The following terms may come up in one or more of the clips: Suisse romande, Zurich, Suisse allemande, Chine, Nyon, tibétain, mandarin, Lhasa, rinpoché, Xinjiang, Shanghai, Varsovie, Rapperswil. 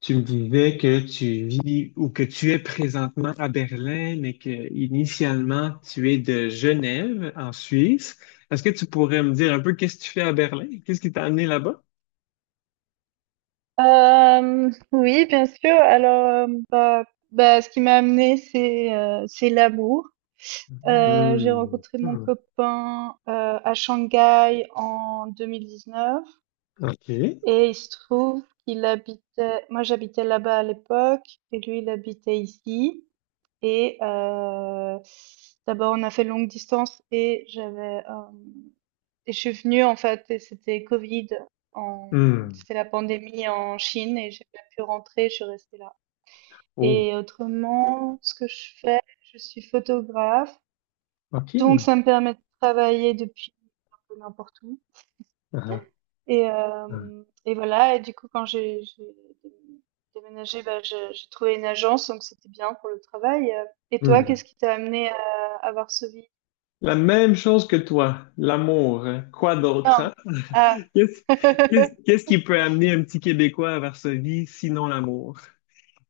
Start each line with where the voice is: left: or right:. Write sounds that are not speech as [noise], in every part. left: Tu me disais que tu vis ou que tu es présentement à Berlin, mais que initialement tu es de Genève, en Suisse. Est-ce que tu pourrais me dire un peu qu'est-ce que tu fais à Berlin? Qu'est-ce qui t'a amené là-bas?
right: Oui, bien sûr. Alors, hem, bah bah, ce qui m'a amenée, c'est l'amour. J'ai
left: Hmm.
right: rencontré mon
left: Hmm.
right: copain, à Shanghai en 2019,
left: OK.
right: et il se trouve qu'il habitait moi, j'habitais là-bas à l'époque, et lui, il habitait ici. Et d'abord, on a fait longue distance, et j'avais, hem et je suis venue, en fait, et c'était Covid, en...
left: Hmm.
right: c'était la pandémie en Chine, et j'ai pas pu rentrer, je suis restée là.
left: Oh,
right: Et autrement, ce que je fais, je suis photographe, donc
left: OK.
right: ça me permet de travailler depuis n'importe où.
left: Ah, ah,
right: Et,
left: ah.
right: euh, et voilà, et du coup quand j'ai déménagé, bah, j'ai trouvé une agence, donc c'était bien pour le travail. Et toi,
left: Hmm.
right: qu'est-ce qui t'a amené à Varsovie?
left: La même chose que toi, l'amour, hein. Quoi d'autre,
right: Non.
left: hein?
right: Ah.
left: Qu'est-ce, qu'est-ce,
right: [laughs]
left: qu'est-ce qui peut amener un petit Québécois à Varsovie, sinon l'amour?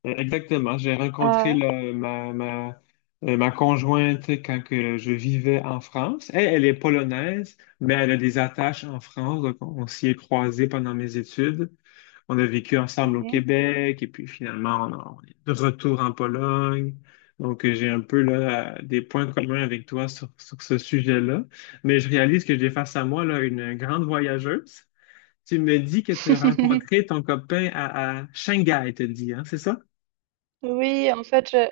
left: Exactement. J'ai rencontré
right: Ah.
left: ma conjointe quand que je vivais en France. Elle, elle est polonaise, mais elle a des attaches en France. Donc, on s'y est croisés pendant mes études. On a vécu ensemble au
right: Mhm.
left: Québec et puis finalement, on est de retour en Pologne. Donc, j'ai un peu là, des points communs avec toi sur, sur ce sujet-là. Mais je réalise que j'ai face à moi là, une grande voyageuse. Tu me dis que tu as
right: [laughs]
left: rencontré ton copain à Shanghai, tu dis, hein, c'est ça?
right: Oui, en fait, je,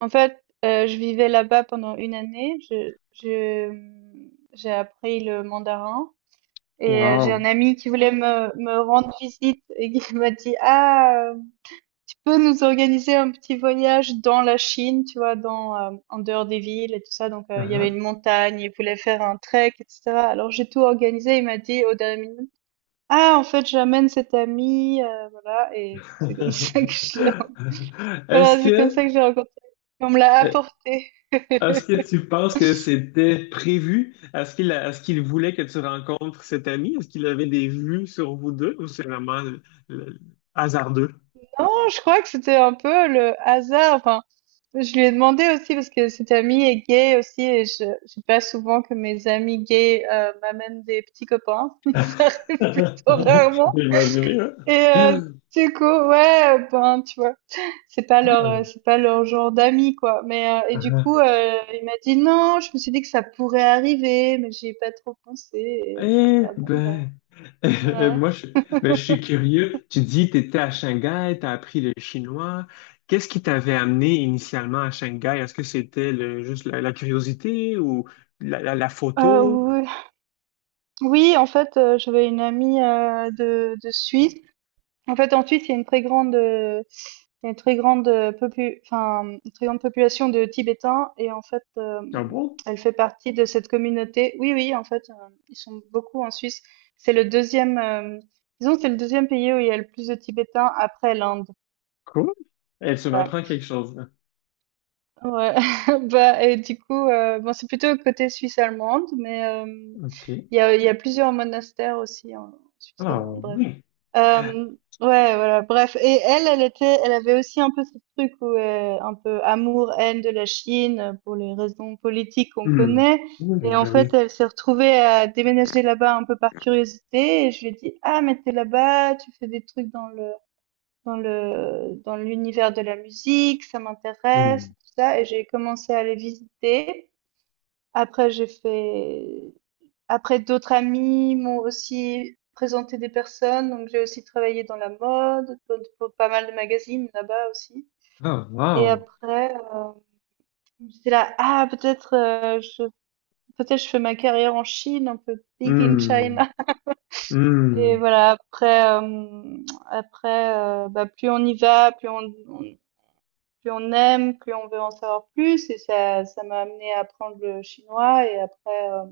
right: en fait, euh, je vivais là-bas pendant une année. J'ai appris le mandarin, et j'ai un
left: Wow.
right: ami qui voulait me rendre visite et qui [laughs] m'a dit, ah, tu peux nous organiser un petit voyage dans la Chine, tu vois, en dehors des villes et tout ça. Donc, il y avait
left: Hein?
right: une montagne, il voulait faire un trek, etc. Alors, j'ai tout organisé. Il m'a dit au dernier minute, ah, en fait, j'amène cet ami, voilà, et c'est comme [laughs] ça que je l'ai,
left: [laughs] Est-ce
right: voilà, c'est comme
left: que,
right: ça que j'ai rencontré, on me l'a
left: euh,
right: apporté.
left: Est-ce que
right: [laughs]
left: tu penses que c'était prévu? Est-ce qu'il voulait que tu rencontres cet ami? Est-ce qu'il avait des vues sur vous deux ou c'est vraiment le- hasardeux?
right: Non, je crois que c'était un peu le hasard. Enfin, je lui ai demandé aussi, parce que cet ami est gay aussi, et je j'ai pas souvent que mes amis gays m'amènent des petits copains.
left: [laughs]
right: [laughs] Ça
left: J'ai
right: arrive plutôt rarement.
left: imaginé,
right: Et
left: hein?
right: du coup, ouais, ben tu vois, c'est pas leur genre d'amis quoi. Mais et du
left: Ah.
right: coup, il m'a dit non. Je me suis dit que ça pourrait arriver, mais j'y ai pas trop pensé. Et j'étais
left: Eh
right: là, bon
left: ben, [laughs] euh,
right: ben.
left: moi, je,
right: Ouais.
left: ben, je suis
right: [laughs]
left: curieux. Tu dis, tu étais à Shanghai, tu as appris le chinois. Qu'est-ce qui t'avait amené initialement à Shanghai? Est-ce que c'était juste la curiosité ou la
right: Euh,
left: photo?
right: oui, oui, en fait, j'avais une amie de Suisse. En fait, en Suisse, il y a une très grande enfin, une très grande population de Tibétains, et en fait,
left: Ah bon?
right: elle fait partie de cette communauté. Oui, oui, en fait, ils sont beaucoup en Suisse. C'est le deuxième, euh, Disons que c'est le deuxième pays où il y a le plus de Tibétains après l'Inde.
left: Cool. Et tu
right: Euh,
left: m'apprends quelque chose là.
right: Ouais, [laughs] bah et du coup, bon, c'est plutôt côté Suisse allemande, mais
left: OK.
right: il y a plusieurs monastères aussi en Suisse
left: Ah
right: romande, bref.
left: oui.
right: Euh, ouais, voilà, bref. Et elle, elle avait aussi un peu ce truc où un peu amour-haine de la Chine, pour les raisons politiques qu'on
left: Hmm.
right: connaît.
left: Oui,
right: Et en
left: ben
right: fait,
left: oui.
right: elle s'est retrouvée à déménager là-bas un peu par curiosité. Et je lui ai dit, ah, mais t'es là-bas, tu fais des trucs dans l'univers de la musique, ça m'intéresse,
left: Hmm.
right: tout ça, et j'ai commencé à les visiter. Après, après d'autres amis m'ont aussi présenté des personnes, donc j'ai aussi travaillé dans la mode, pour pas mal de magazines là-bas aussi.
left: Ah,
right: Et
left: wow.
right: après, j'étais là, ah peut-être, je fais ma carrière en Chine, un peu big in
left: Hmm.
right: China. [laughs] Et
left: Hmm.
right: voilà, après, bah, plus on y va, plus on aime, plus on veut en savoir plus, et ça m'a amené à apprendre le chinois. Et après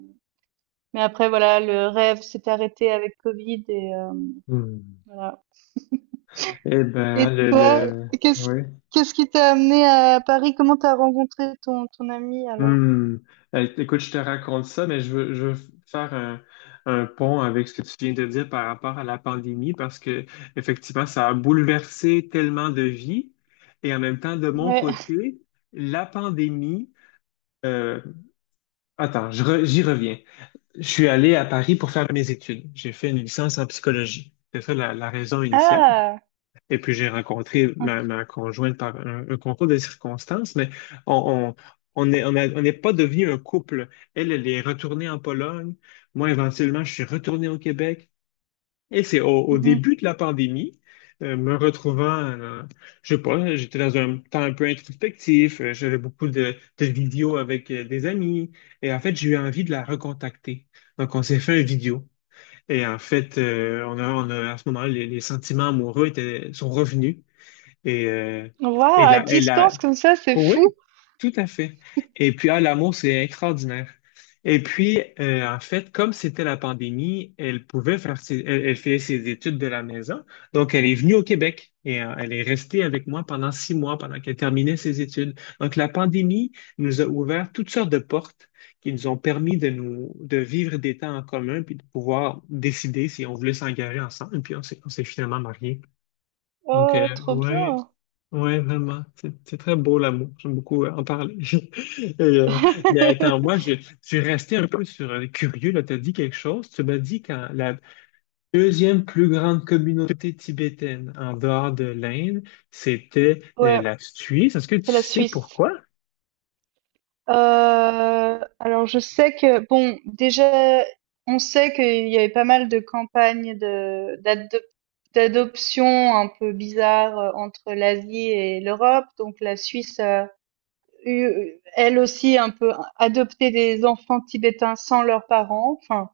right: mais après, voilà, le rêve s'est arrêté avec Covid, et
left: Hmm.
right: voilà.
left: Eh ben,
right: Et toi,
left: le...
right: qu'est-ce
left: Oui.
right: qu'est-ce qui t'a amené à Paris? Comment t'as rencontré ton ami alors?
left: Hmm. Écoute, je te raconte ça, mais je veux faire un pont avec ce que tu viens de dire par rapport à la pandémie, parce que effectivement, ça a bouleversé tellement de vies. Et en même temps, de mon
right: Ouais.
left: côté, la pandémie, euh, j'y reviens. Je suis allé à Paris pour faire mes études. J'ai fait une licence en psychologie. C'est ça la raison initiale.
right: Ah,
left: Et puis j'ai rencontré
right: ok.
left: ma conjointe par un concours de circonstances, mais on, on, on est- on n'est pas devenu un couple. Elle, elle est retournée en Pologne. Moi, éventuellement, je suis retourné au Québec. Et c'est au
right: Mhm.
left: début de la pandémie, me retrouvant, je sais pas, j'étais dans un temps un peu introspectif, j'avais beaucoup de vidéos avec des amis. Et en fait, j'ai eu envie de la recontacter. Donc, on s'est fait un vidéo. Et en fait, on a, à ce moment-là, les sentiments amoureux sont revenus. Et,
right: Waouh, à
left: et la,
right: distance comme ça, c'est fou.
left: oui, tout à fait. Et puis, ah, l'amour, c'est extraordinaire. Et puis, en fait, comme c'était la pandémie, elle pouvait faire ses, elle, elle faisait ses études de la maison. Donc, elle est venue au Québec et elle est restée avec moi pendant six mois pendant qu'elle terminait ses études. Donc, la pandémie nous a ouvert toutes sortes de portes qui nous ont permis de vivre des temps en commun puis de pouvoir décider si on voulait s'engager ensemble. Puis, on s'est finalement mariés. Donc,
right: Oh, trop
left: ouais.
right: bien.
left: Ouais, vraiment. C'est très beau l'amour. J'aime beaucoup en parler. [laughs] Et, mais attends,
right: [laughs]
left: je suis resté un peu sur curieux. Là, tu as dit quelque chose. Tu m'as dit quand la deuxième plus grande communauté tibétaine en dehors de l'Inde, c'était
right: Ouais,
left: la Suisse. Est-ce que tu
right: c'est la
left: sais
right: Suisse.
left: pourquoi?
right: Alors je sais que bon, déjà, on sait qu'il y avait pas mal de campagnes de d'adop d'adoption un peu bizarres, entre l'Asie et l'Europe. Donc la Suisse a eu, elle aussi, un peu adopté des enfants tibétains sans leurs parents. Enfin,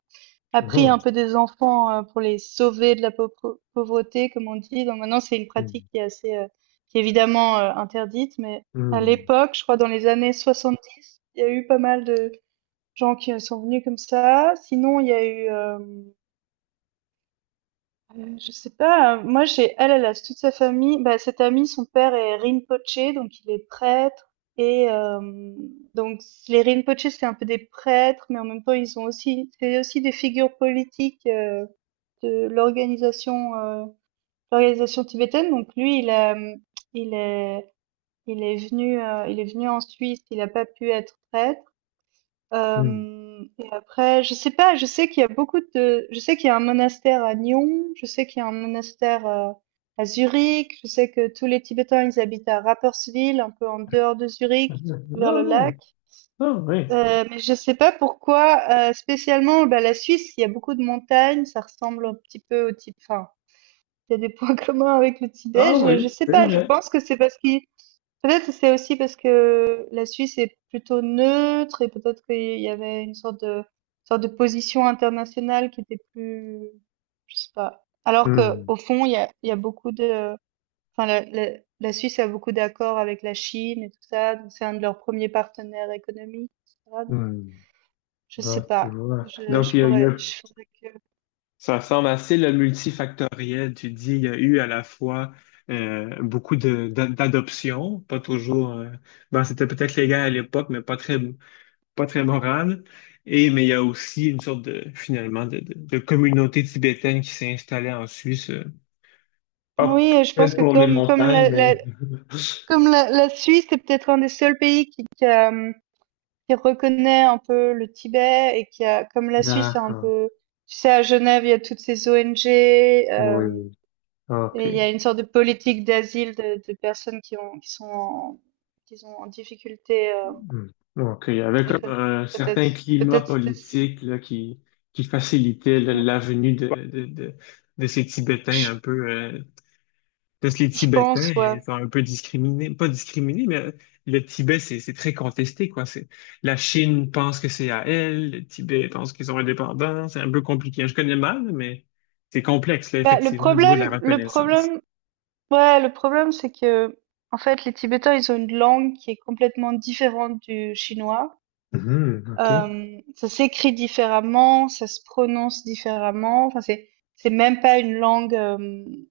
right: après, il y a
left: Mhm.
right: pris un peu des enfants, pour les sauver de la paupre pauvreté, comme on dit. Donc maintenant, c'est une pratique qui est évidemment, interdite, mais à
left: Mhm.
right: l'époque, je crois dans les années 70, il y a eu pas mal de gens qui, sont venus comme ça. Sinon, il y a eu, je sais pas, moi j'ai elle, elle a toute sa famille bah, cette amie, son père est rinpoché, donc il est prêtre, et donc les rinpochés, c'est un peu des prêtres, mais en même temps, ils ont aussi c'est aussi des figures politiques, de l'organisation tibétaine. Donc lui, il est il est venu en Suisse. Il n'a pas pu être prêtre.
left: Mhm.
right: Et après, je sais pas. Je sais qu'il y a beaucoup de. Je sais qu'il y a un monastère à Nyon. Je sais qu'il y a un monastère à Zurich. Je sais que tous les Tibétains ils habitent à Rapperswil, un peu en dehors de
left: Ah
right: Zurich, vers le lac.
left: non. Ah oui.
right: Mais je sais pas pourquoi spécialement, bah, la Suisse, il y a beaucoup de montagnes, ça ressemble un petit peu au type, enfin, il y a des points [laughs] communs avec le Tibet.
left: Ah oui,
right: Je sais
left: c'est
right: pas, je
left: vrai.
right: pense que c'est parce qu'il. Peut-être c'est aussi parce que la Suisse est plutôt neutre, et peut-être qu'il y avait une sorte de position internationale qui était plus. Je sais pas. Alors que
left: Hmm,
right: au fond, il y a beaucoup de. Enfin, la Suisse a beaucoup d'accords avec la Chine et tout ça. Donc c'est un de leurs premiers partenaires économiques, etc. Donc,
left: hmm.
right: je sais
left: Bah, tu
right: pas.
left: vois.
right: Je,
left: Donc,
right: je
left: il y
right: pourrais,
left: a-
right: je faudrait que.
left: Ça semble assez le multifactoriel. Tu dis, il y a eu à la fois beaucoup d'adoptions, pas toujours. Bon, c'était peut-être légal à l'époque, mais pas très moral. Et mais il y a aussi une sorte de finalement de communauté tibétaine qui s'est installée en Suisse. Hop,
right: Oui, je pense
left: peut-être
right: que
left: pour les
right: comme comme
left: montagnes,
right: la,
left: mais
right: la-
left: [laughs]
right: Comme la, la Suisse est peut-être un des seuls pays qui reconnaît un peu le Tibet, et comme la Suisse a un
left: d'accord.
right: peu, tu sais, à Genève, il y a toutes ces ONG,
left: Oui, oui.
right: et il y
left: OK.
right: a une sorte de politique d'asile de, personnes qui sont en difficulté,
left: Hmm. Donc, il y avait comme
right: économique.
left: un
right: Peut-être,
left: certain climat
right: peut-être,
left: politique là, qui facilitait la venue de ces Tibétains
right: je,
left: un peu. Parce que les
right: je
left: Tibétains
right: pense,
left: ils
right: ouais.
left: sont un peu discriminés, pas discriminés, mais le Tibet, c'est très contesté, quoi. C'est, la Chine pense que c'est à elle, le Tibet pense qu'ils sont indépendants, c'est un peu compliqué. Je connais mal, mais c'est complexe, là,
right: Bah, le
left: effectivement, au niveau de la
right: problème, le
left: reconnaissance.
right: problème, ouais, c'est que, en fait, les Tibétains, ils ont une langue qui est complètement différente du chinois.
left: Mhm, OK.
right: Ça s'écrit différemment, ça se prononce différemment, enfin c'est même pas une langue,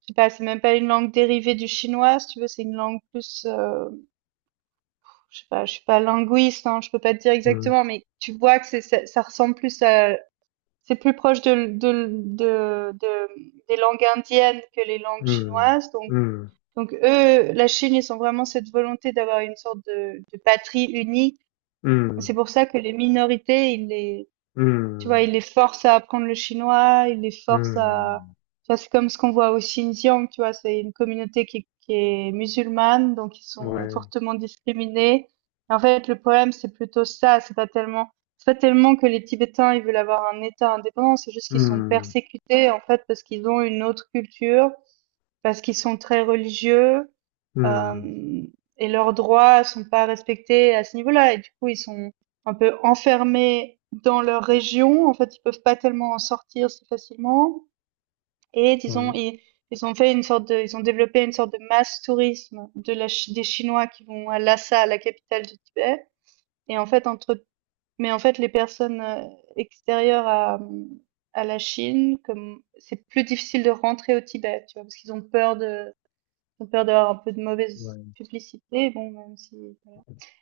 right: je sais pas, c'est même pas une langue dérivée du chinois si tu veux, c'est une langue plus, je sais pas, je suis pas linguiste, hein, je peux pas te dire
left: Hmm,
right: exactement, mais tu vois que c'est ça ça ressemble plus à c'est plus proche de de des langues indiennes que les langues
left: hmm,
right: chinoises. donc
left: hmm,
right: donc eux, la Chine, ils ont vraiment cette volonté d'avoir une sorte de patrie unie. C'est pour ça que les minorités, ils les, Tu
left: hmm,
right: vois, il
left: hmm,
right: les force à apprendre le chinois, il les force à,
left: hmm.
right: tu vois, c'est comme ce qu'on voit au Xinjiang, tu vois, c'est une communauté qui est musulmane, donc ils sont
left: Ouais.
right: fortement discriminés. En fait, le problème, c'est plutôt ça, c'est pas tellement que les Tibétains, ils veulent avoir un État indépendant, c'est juste qu'ils sont
left: Hmm.
right: persécutés, en fait, parce qu'ils ont une autre culture, parce qu'ils sont très religieux,
left: Hmm.
right: euh, et leurs droits sont pas respectés à ce niveau-là. Et du coup, ils sont un peu enfermés dans leur région. En fait, ils peuvent pas tellement en sortir si facilement. Et disons,
left: Ouais,
right: ils ont développé une sorte de masse tourisme des Chinois qui vont à Lhasa, la capitale du Tibet. Et en fait, mais en fait, les personnes extérieures à, la Chine, comme c'est plus difficile de rentrer au Tibet, tu vois, parce qu'ils ont peur d'avoir un peu de mauvaise
left: ouais.
right: publicité, bon, même si...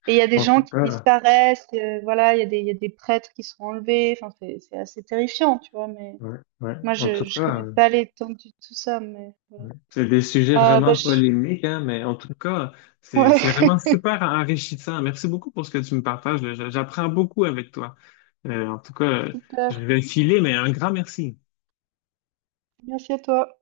right: Et il y a des
left: En
right: gens
left: tout
right: qui
left: cas,
right: disparaissent, voilà, il y a des prêtres qui sont enlevés, enfin, c'est assez terrifiant, tu vois, mais
left: ouais, ouais.
right: moi,
left: En
right: je,
left: tout
right: je
left: cas,
right: connais pas l'étendue de tout ça, mais...
left: ouais. C'est des sujets
right: Ah, bah,
left: vraiment
right: je...
left: polémiques, hein, mais en tout cas, c'est
right: ouais,
left: vraiment super enrichissant. Merci beaucoup pour ce que tu me partages là. J'apprends beaucoup avec toi. Euh, en tout cas,
right: [laughs]
left: euh, je
right: super.
left: vais filer, mais un grand merci.
right: Merci à toi.